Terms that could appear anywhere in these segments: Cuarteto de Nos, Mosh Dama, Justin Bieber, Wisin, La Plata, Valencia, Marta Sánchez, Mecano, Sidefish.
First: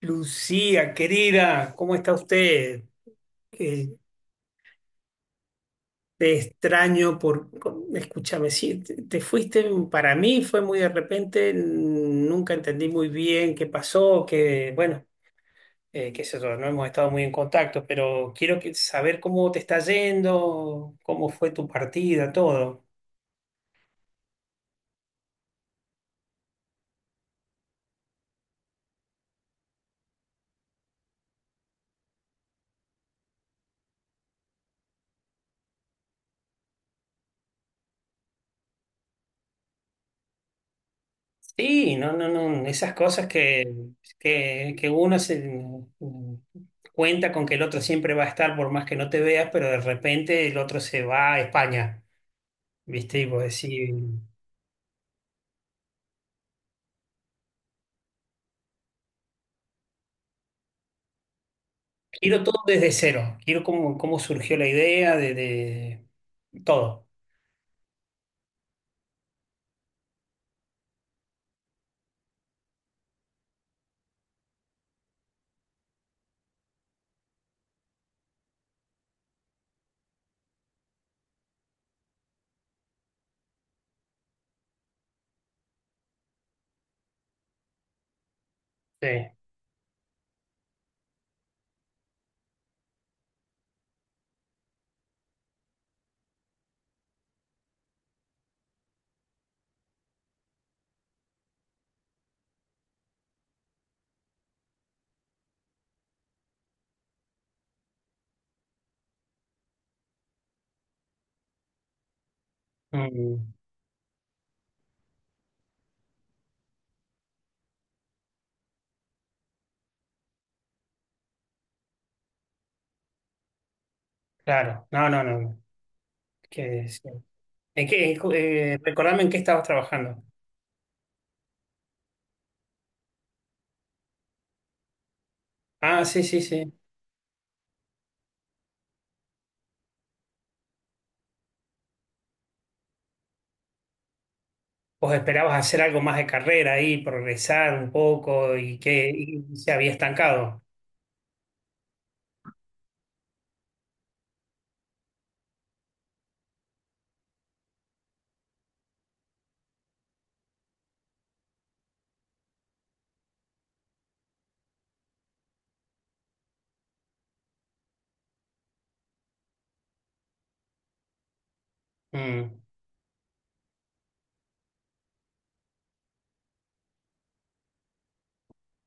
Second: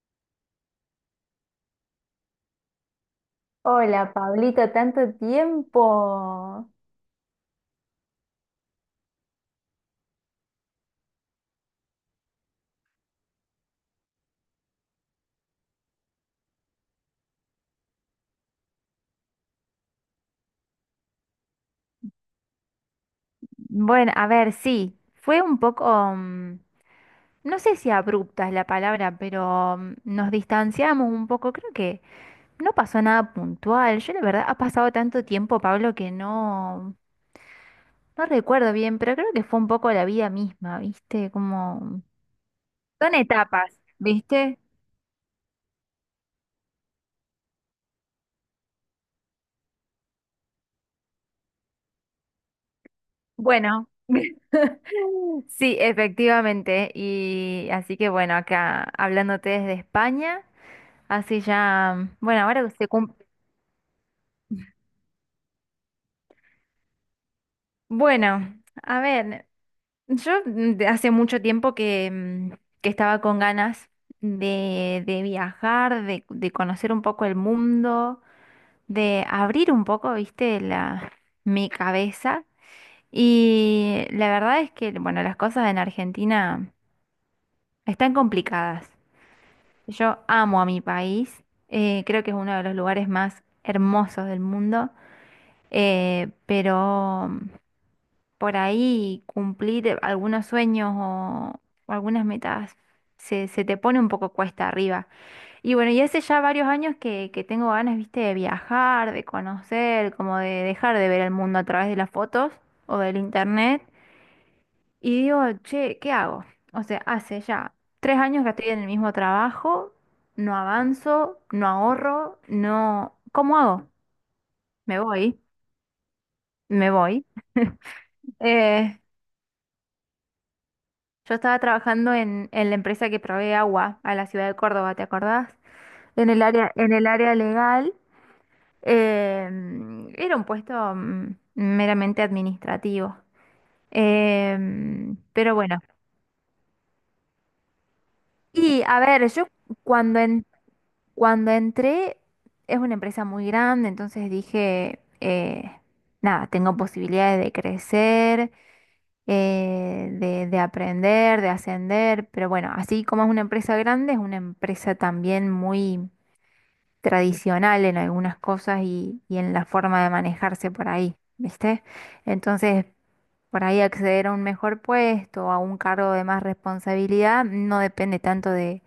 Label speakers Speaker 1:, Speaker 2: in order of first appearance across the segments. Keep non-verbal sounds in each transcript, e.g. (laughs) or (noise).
Speaker 1: Lucía, querida, ¿cómo está usted? Eh,
Speaker 2: Hola, Pablito, tanto
Speaker 1: Te
Speaker 2: tiempo.
Speaker 1: extraño por... Escúchame, sí, te fuiste, para mí fue muy de repente, nunca entendí muy bien qué pasó, que, bueno, qué sé yo, no hemos estado muy en contacto, pero quiero saber cómo te está yendo, cómo fue tu partida, todo.
Speaker 2: Bueno, a ver, sí, fue un poco, mm, no sé si abrupta es la palabra, pero nos distanciamos un poco, creo que no pasó nada puntual. Yo la verdad, ha pasado tanto tiempo, Pablo, que no, no recuerdo bien, pero creo que fue un poco la vida misma, ¿viste?
Speaker 1: Sí,
Speaker 2: Como...
Speaker 1: no, no, no, esas
Speaker 2: Son
Speaker 1: cosas que,
Speaker 2: etapas, ¿viste?
Speaker 1: que uno se mm, cuenta con que el otro siempre va a estar por más que no te veas, pero de repente el otro se va a España, ¿viste? Y vos
Speaker 2: Bueno,
Speaker 1: decís,
Speaker 2: (laughs) sí, efectivamente. Y así que bueno, acá hablándote desde España. Así ya, bueno,
Speaker 1: quiero todo
Speaker 2: ahora que se
Speaker 1: desde
Speaker 2: cumple.
Speaker 1: cero, quiero cómo, cómo surgió la idea de todo.
Speaker 2: Bueno, a ver, yo de hace mucho tiempo que estaba con ganas de viajar, de conocer un poco el mundo, de abrir un poco, viste, la, mi cabeza. Y la verdad es que, bueno, las cosas en Argentina están complicadas.
Speaker 1: Sí,
Speaker 2: Yo amo a mi país, creo que es uno de los lugares más hermosos del mundo, pero... por ahí cumplir algunos sueños o algunas metas se te pone un poco cuesta arriba. Y bueno, y hace ya varios años que tengo ganas, viste, de viajar, de conocer, como de dejar de ver el mundo a través de las fotos o del
Speaker 1: mm,
Speaker 2: internet. Y digo, che, ¿qué hago? O sea, hace ya 3 años que estoy en el mismo trabajo, no avanzo, no ahorro, no... ¿Cómo hago?
Speaker 1: claro,
Speaker 2: Me
Speaker 1: no, no,
Speaker 2: voy,
Speaker 1: no, que
Speaker 2: me
Speaker 1: sí.
Speaker 2: voy. (laughs)
Speaker 1: ¿En qué, en cu-
Speaker 2: Eh,
Speaker 1: Recordame en qué estabas trabajando.
Speaker 2: yo estaba trabajando en la empresa que provee agua a la ciudad de Córdoba, ¿te acordás?
Speaker 1: Ah, sí, sí, sí.
Speaker 2: En el área legal, era un puesto meramente administrativo.
Speaker 1: ¿Vos
Speaker 2: Em,
Speaker 1: esperabas
Speaker 2: pero bueno.
Speaker 1: hacer algo más de carrera ahí, progresar un poco y
Speaker 2: Y a
Speaker 1: que
Speaker 2: ver, yo
Speaker 1: y se había
Speaker 2: cuando, en-
Speaker 1: estancado?
Speaker 2: cuando entré, es una empresa muy grande, entonces dije, nada, tengo posibilidades de crecer, de aprender, de ascender, pero bueno, así como es una empresa grande, es una empresa también muy tradicional en algunas cosas y en la forma de manejarse por ahí, ¿viste?
Speaker 1: Mm,
Speaker 2: Entonces, por ahí acceder a un mejor puesto, a un cargo de más responsabilidad, no depende tanto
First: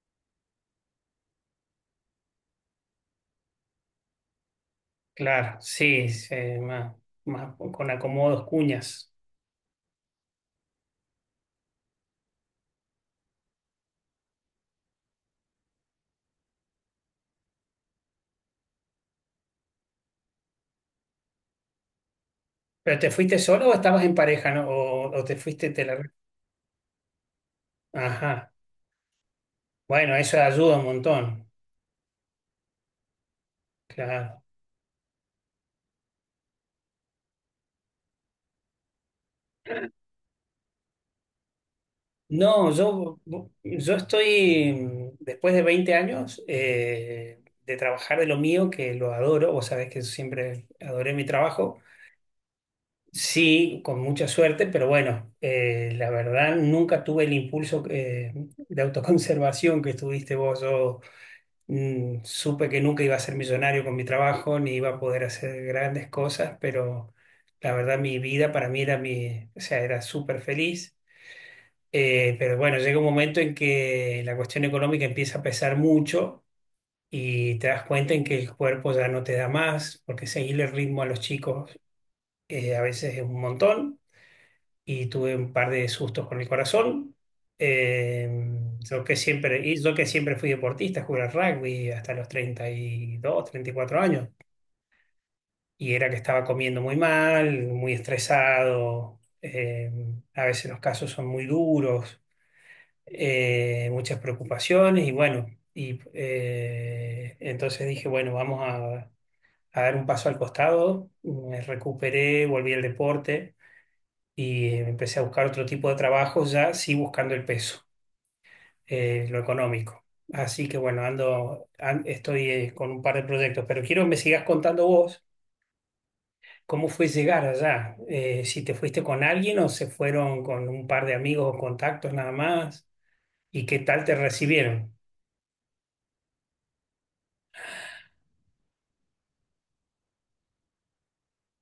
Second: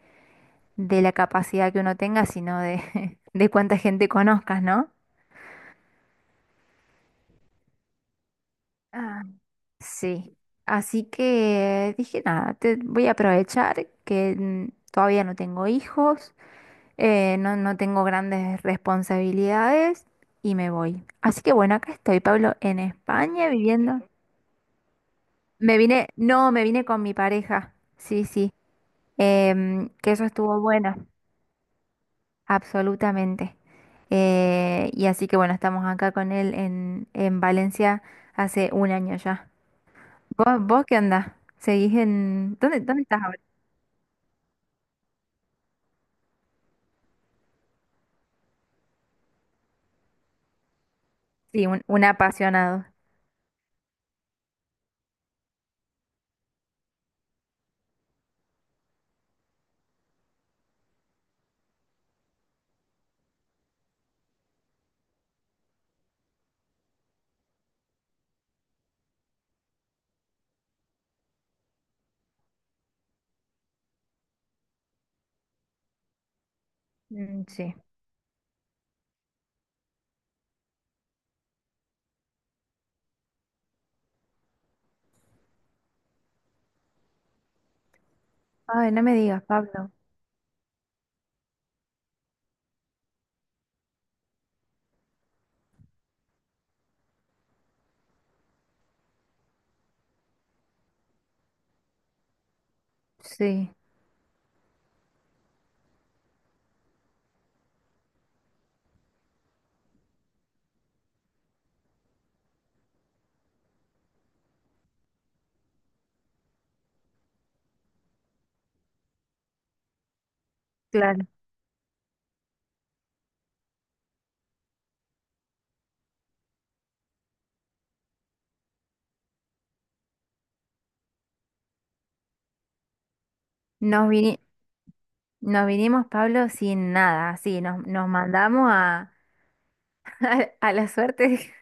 Speaker 2: de la capacidad que uno tenga, sino de, (laughs) de cuánta gente conozcas, ¿no?
Speaker 1: claro, sí, sí, más, más con acomodos, cuñas.
Speaker 2: Sí, así que dije, nada, te voy a aprovechar que todavía no tengo hijos, no tengo grandes responsabilidades y me voy. Así que bueno, acá estoy, Pablo, en
Speaker 1: ¿Pero te fuiste
Speaker 2: España
Speaker 1: solo o
Speaker 2: viviendo.
Speaker 1: estabas en pareja, no? ¿O te fuiste
Speaker 2: Me
Speaker 1: te la-
Speaker 2: vine, no, Me vine con mi pareja, sí, sí,
Speaker 1: Ajá.
Speaker 2: que
Speaker 1: Bueno,
Speaker 2: eso
Speaker 1: eso
Speaker 2: estuvo
Speaker 1: ayuda un
Speaker 2: bueno,
Speaker 1: montón.
Speaker 2: absolutamente.
Speaker 1: Claro.
Speaker 2: Y así que bueno, estamos acá con él en Valencia hace 1 año ya. ¿Vos qué andás? ¿Seguís en...
Speaker 1: No,
Speaker 2: ¿Dónde, dónde
Speaker 1: yo,
Speaker 2: estás ahora?
Speaker 1: yo estoy, después de 20 años de trabajar de lo mío, que lo adoro, vos sabés que siempre adoré mi
Speaker 2: Sí,
Speaker 1: trabajo.
Speaker 2: un apasionado.
Speaker 1: Sí, con mucha suerte, pero bueno, la verdad nunca tuve el impulso de autoconservación que tuviste vos. Yo supe que nunca iba a ser millonario con mi trabajo, ni iba a poder hacer grandes cosas, pero la verdad mi vida para mí era mi, o sea, era súper feliz. Pero bueno, llega un momento en que la cuestión económica empieza a pesar mucho
Speaker 2: Mm,
Speaker 1: y te
Speaker 2: sí.
Speaker 1: das cuenta en que el cuerpo ya no te da más, porque seguirle el ritmo a los chicos a veces es un montón y tuve un par de sustos con el corazón. Eh,
Speaker 2: Ay, no me digas,
Speaker 1: y
Speaker 2: Pablo.
Speaker 1: yo que siempre fui deportista, jugué al rugby hasta los 30 32, 34 años. Y era que estaba comiendo muy mal, muy estresado. A veces los casos son muy duros,
Speaker 2: Sí,
Speaker 1: muchas preocupaciones. Y bueno, entonces dije, bueno, vamos a dar un paso al costado. Me recuperé, volví al deporte y empecé a buscar otro tipo de trabajo, ya sí buscando el peso, lo económico. Así que bueno,
Speaker 2: claro.
Speaker 1: estoy con un par de proyectos, pero quiero que me sigas contando vos cómo fue llegar allá, si te fuiste con alguien o se fueron con un par de amigos o contactos nada más, y qué tal
Speaker 2: Nos
Speaker 1: te
Speaker 2: vini-
Speaker 1: recibieron.
Speaker 2: Nos vinimos, Pablo, sin nada. Así, nos mandamos a, (laughs) a la suerte.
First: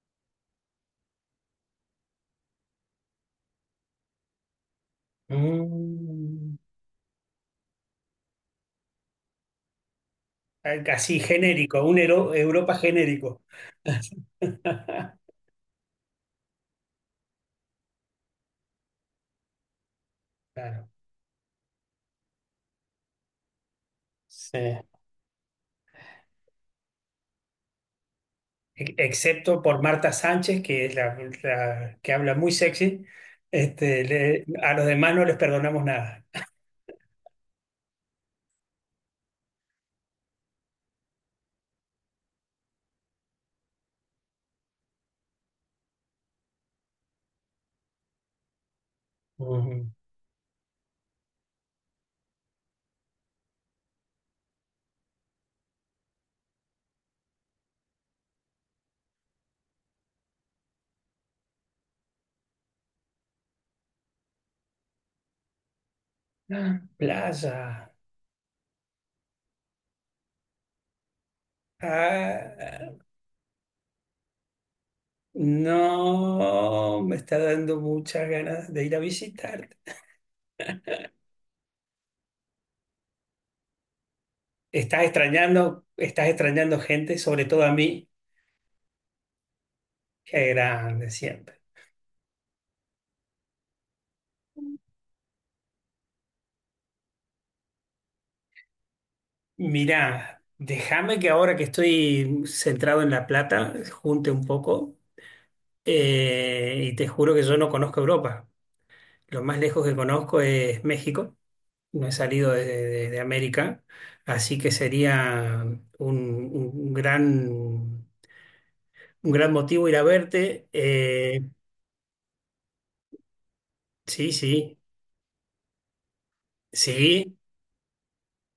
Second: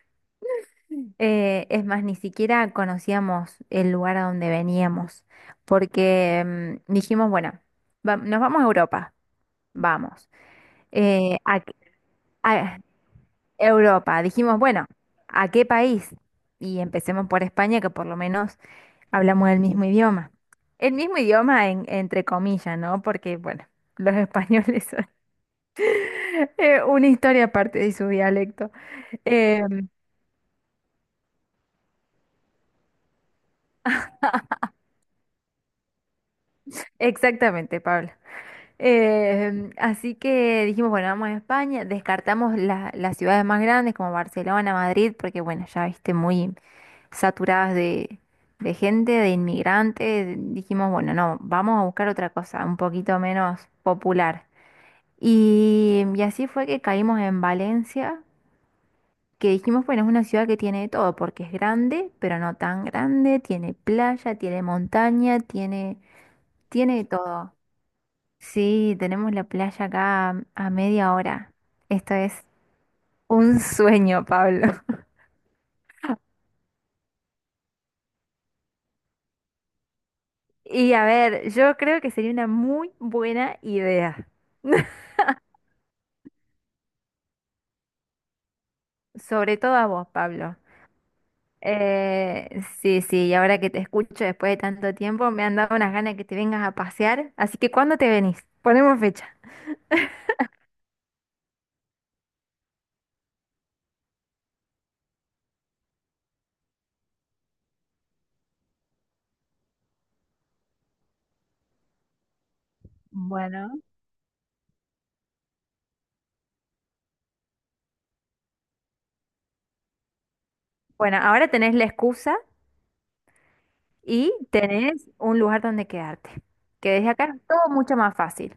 Speaker 2: Es más, ni siquiera conocíamos el lugar a donde veníamos.
Speaker 1: Mm,
Speaker 2: Porque dijimos, bueno, nos vamos a Europa. Vamos.
Speaker 1: Así
Speaker 2: Eh, a,
Speaker 1: genérico, un Europa
Speaker 2: a
Speaker 1: genérico.
Speaker 2: Europa. Dijimos, bueno,
Speaker 1: (laughs)
Speaker 2: ¿a qué país? Y empecemos por España, que por lo menos hablamos el mismo idioma.
Speaker 1: Claro.
Speaker 2: Entre comillas, ¿no? Porque, bueno, (laughs) los
Speaker 1: Sí.
Speaker 2: españoles son (laughs) una historia aparte de su dialecto. Eh,
Speaker 1: Excepto por Marta Sánchez, que es la, la que habla muy sexy, este, a los demás no les perdonamos nada.
Speaker 2: exactamente, Pablo. Así que dijimos, bueno, vamos a España, descartamos las ciudades más grandes como Barcelona, Madrid, porque, bueno, ya viste, muy saturadas de gente, de
Speaker 1: Ujú.
Speaker 2: inmigrantes. Dijimos, bueno, no, vamos a buscar otra cosa, un poquito menos popular. Y así fue que caímos en Valencia, que dijimos, bueno, es una ciudad que tiene de todo, porque es grande, pero no tan grande, tiene playa, tiene montaña, tiene,
Speaker 1: Ah,
Speaker 2: tiene de todo.
Speaker 1: playa.
Speaker 2: Sí, tenemos la playa acá a media hora. Esto es
Speaker 1: Ah,
Speaker 2: un sueño, Pablo. (laughs)
Speaker 1: no, me está dando muchas ganas de ir a visitarte.
Speaker 2: Y a ver, yo creo que sería una muy buena idea. (laughs)
Speaker 1: Estás extrañando gente, sobre todo a mí.
Speaker 2: Sobre todo a vos,
Speaker 1: Qué
Speaker 2: Pablo.
Speaker 1: grande siempre.
Speaker 2: Sí, sí, y ahora que te escucho después de tanto tiempo, me han dado unas ganas de que te vengas a pasear. Así que, ¿cuándo te venís? Ponemos fecha.
Speaker 1: Mirá, déjame que ahora que estoy centrado en La Plata, junte un poco, y te juro que yo no conozco Europa. Lo más lejos que conozco es México. No he salido de, de
Speaker 2: Bueno.
Speaker 1: América, así que sería un, un gran motivo ir a verte.
Speaker 2: Bueno, ahora tenés la excusa
Speaker 1: Sí,
Speaker 2: y
Speaker 1: sí,
Speaker 2: tenés un lugar donde quedarte, que desde acá
Speaker 1: sí.
Speaker 2: es todo mucho más fácil.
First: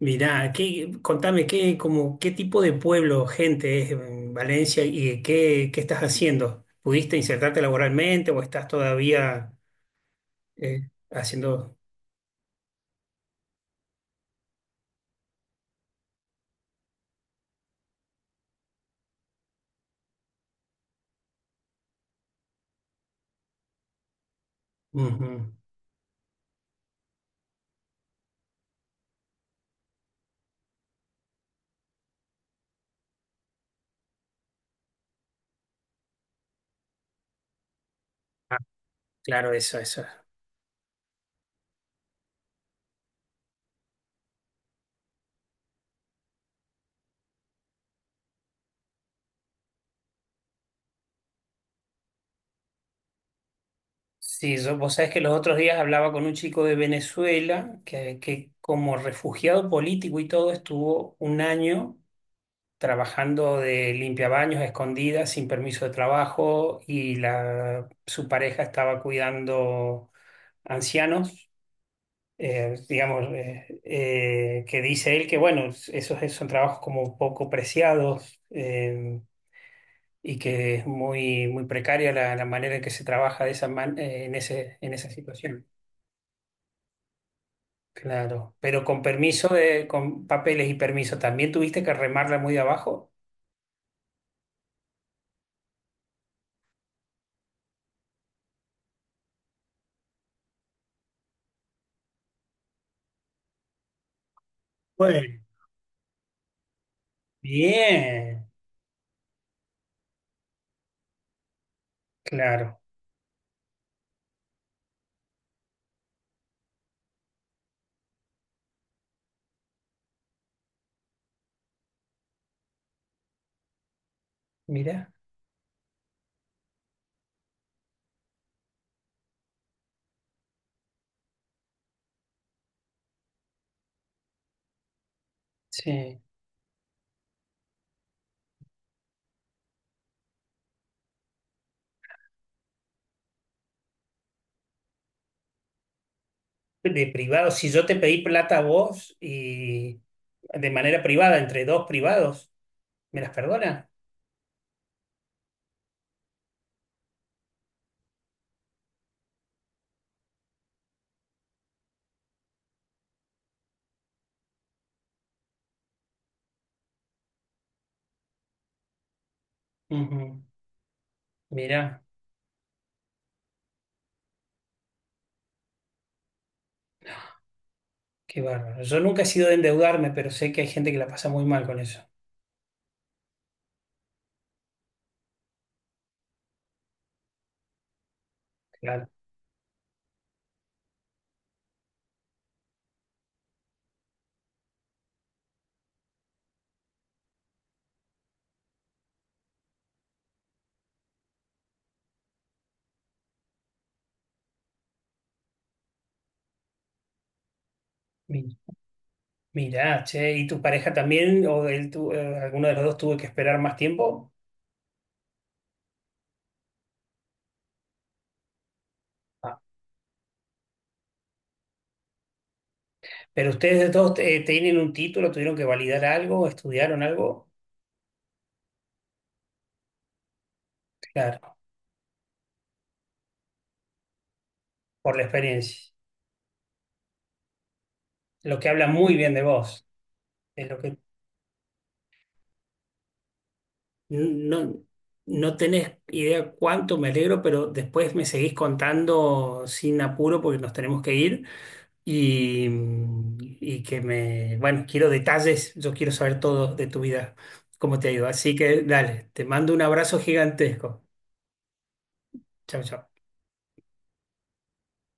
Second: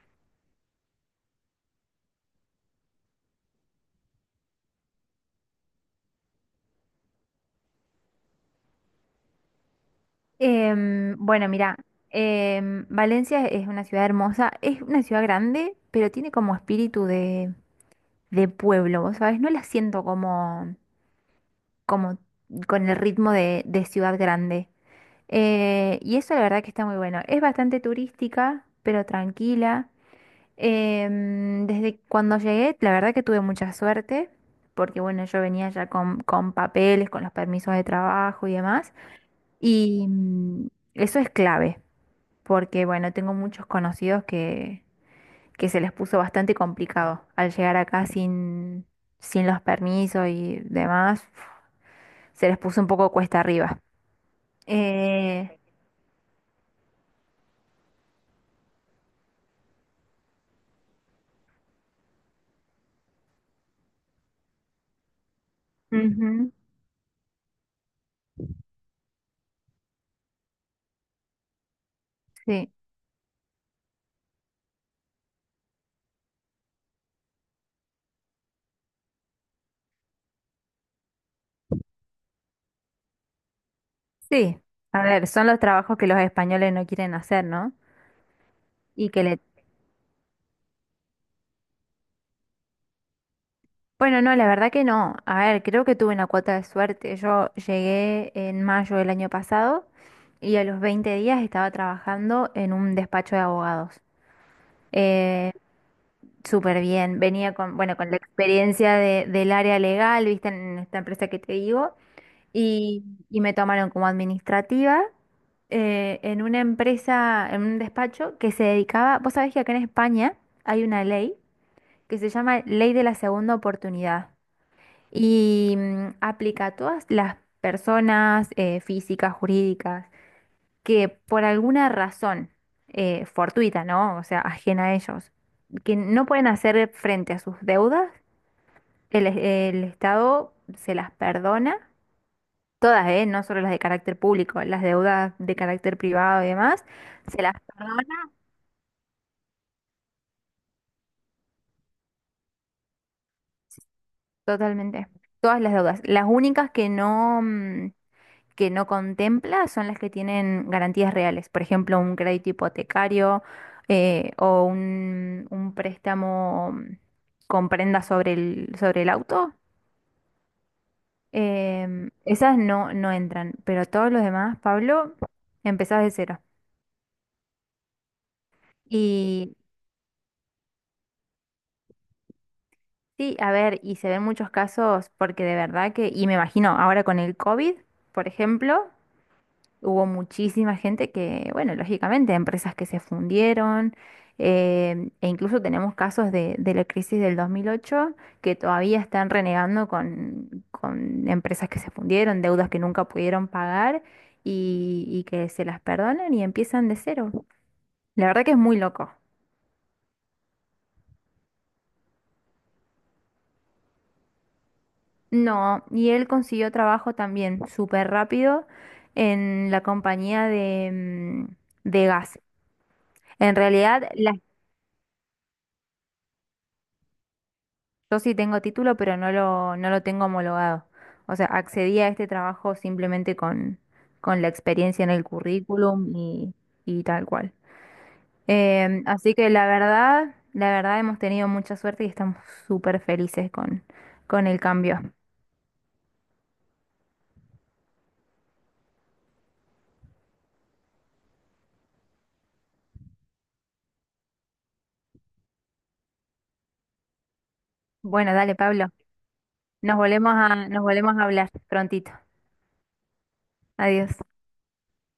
Speaker 1: Mirá, contame qué, como, qué tipo de pueblo, gente es en Valencia y qué estás haciendo? ¿Pudiste insertarte laboralmente o estás todavía
Speaker 2: Em, bueno,
Speaker 1: haciendo?
Speaker 2: mira, em, Valencia es una ciudad hermosa, es una ciudad grande, pero tiene como espíritu de pueblo, ¿vos sabés? No la siento como, como con el ritmo de ciudad grande.
Speaker 1: Ujú.
Speaker 2: Y eso la verdad que está muy bueno. Es bastante turística, pero tranquila. Em, desde cuando llegué, la verdad que tuve mucha suerte, porque bueno, yo venía ya con papeles, con los permisos de trabajo y
Speaker 1: Ah,
Speaker 2: demás,
Speaker 1: claro, eso, eso.
Speaker 2: y eso es clave, porque bueno, tengo muchos conocidos que se les puso bastante complicado al llegar acá sin, sin los permisos y demás, se les puso un poco cuesta arriba.
Speaker 1: Sí, yo, vos sabés que los otros
Speaker 2: Eh,
Speaker 1: días hablaba con un chico de Venezuela que como refugiado político y todo estuvo un año trabajando de limpiabaños a escondidas, sin permiso de
Speaker 2: ujú,
Speaker 1: trabajo y su pareja estaba cuidando ancianos,
Speaker 2: sí,
Speaker 1: digamos, que dice él que bueno, esos son trabajos como poco preciados. Y que es muy, muy precaria la manera en que se trabaja de en
Speaker 2: sí,
Speaker 1: en
Speaker 2: a
Speaker 1: esa
Speaker 2: ver, son los
Speaker 1: situación.
Speaker 2: trabajos que los españoles no quieren hacer, ¿no?
Speaker 1: Claro, pero con
Speaker 2: Y que le
Speaker 1: permiso con papeles y permiso, ¿también tuviste que remarla muy de abajo?
Speaker 2: bueno, no, la verdad que no. A ver, creo que tuve una cuota de suerte. Yo llegué en mayo del año pasado y a los 20 días estaba trabajando en un despacho de abogados.
Speaker 1: Bueno,
Speaker 2: Eh, súper bien. Venía con, bueno, con la
Speaker 1: bien,
Speaker 2: experiencia del área legal, viste, en esta empresa que te digo,
Speaker 1: claro,
Speaker 2: y, y me tomaron como administrativa en una empresa, en un despacho que se dedicaba, vos sabés que acá en España hay una ley que se llama Ley de la Segunda Oportunidad
Speaker 1: mira,
Speaker 2: y aplica a todas las personas físicas, jurídicas, que por alguna razón fortuita, ¿no? O sea, ajena a ellos, que
Speaker 1: sí.
Speaker 2: no pueden hacer frente a sus deudas, el Estado se las perdona. Todas, ¿eh? No solo las de carácter público, las deudas de carácter privado y demás,
Speaker 1: De
Speaker 2: se
Speaker 1: privado,
Speaker 2: las
Speaker 1: si yo te pedí
Speaker 2: perdona
Speaker 1: plata a vos y de manera privada, entre dos privados, ¿me las perdona?
Speaker 2: totalmente. Todas las deudas. Las únicas que no, que no contempla son las que tienen garantías reales, por ejemplo, un crédito hipotecario o un préstamo con prenda sobre el auto.
Speaker 1: Ujú. Mira,
Speaker 2: Em, esas no, no entran, pero todos los demás, Pablo, empezás de cero.
Speaker 1: qué bárbaro. Yo nunca he sido de
Speaker 2: Y
Speaker 1: endeudarme, pero sé que hay gente que la pasa muy mal con eso.
Speaker 2: sí, a ver, y se ven muchos casos porque de verdad que, y me imagino ahora con el COVID, por ejemplo,
Speaker 1: Claro.
Speaker 2: hubo muchísima gente que, bueno, lógicamente, empresas que se fundieron, em, e incluso tenemos casos de la crisis del 2008 que todavía están renegando con empresas que se fundieron, deudas que nunca pudieron pagar y que se las perdonan y empiezan de cero. La verdad que
Speaker 1: Mi-
Speaker 2: es muy loco.
Speaker 1: Mira, che, ¿y tu pareja también o alguno de los dos tuvo que esperar más tiempo?
Speaker 2: No, y él consiguió trabajo también súper rápido en la compañía de, de gas.
Speaker 1: Pero
Speaker 2: En
Speaker 1: ustedes de
Speaker 2: realidad,
Speaker 1: todos
Speaker 2: la
Speaker 1: tienen un título, tuvieron que validar algo, estudiaron algo,
Speaker 2: yo sí tengo título, pero no lo, no lo tengo homologado. O sea,
Speaker 1: claro,
Speaker 2: accedí a este trabajo simplemente con la experiencia en
Speaker 1: por la
Speaker 2: el
Speaker 1: experiencia.
Speaker 2: currículum y tal cual.
Speaker 1: Lo que habla
Speaker 2: Em,
Speaker 1: muy bien
Speaker 2: así
Speaker 1: de
Speaker 2: que
Speaker 1: vos, es
Speaker 2: la
Speaker 1: lo que
Speaker 2: verdad hemos tenido mucha suerte y estamos súper felices con el
Speaker 1: no,
Speaker 2: cambio.
Speaker 1: no tenés idea cuánto me alegro, pero después me seguís contando sin apuro porque nos tenemos que ir y, y bueno, quiero detalles, yo quiero saber todo de tu vida, cómo te ha ido.
Speaker 2: Bueno, dale,
Speaker 1: Así que
Speaker 2: Pablo.
Speaker 1: dale, te mando un abrazo
Speaker 2: Nos
Speaker 1: gigantesco.
Speaker 2: volvemos a hablar prontito.
Speaker 1: Chao, chao.
Speaker 2: Adiós.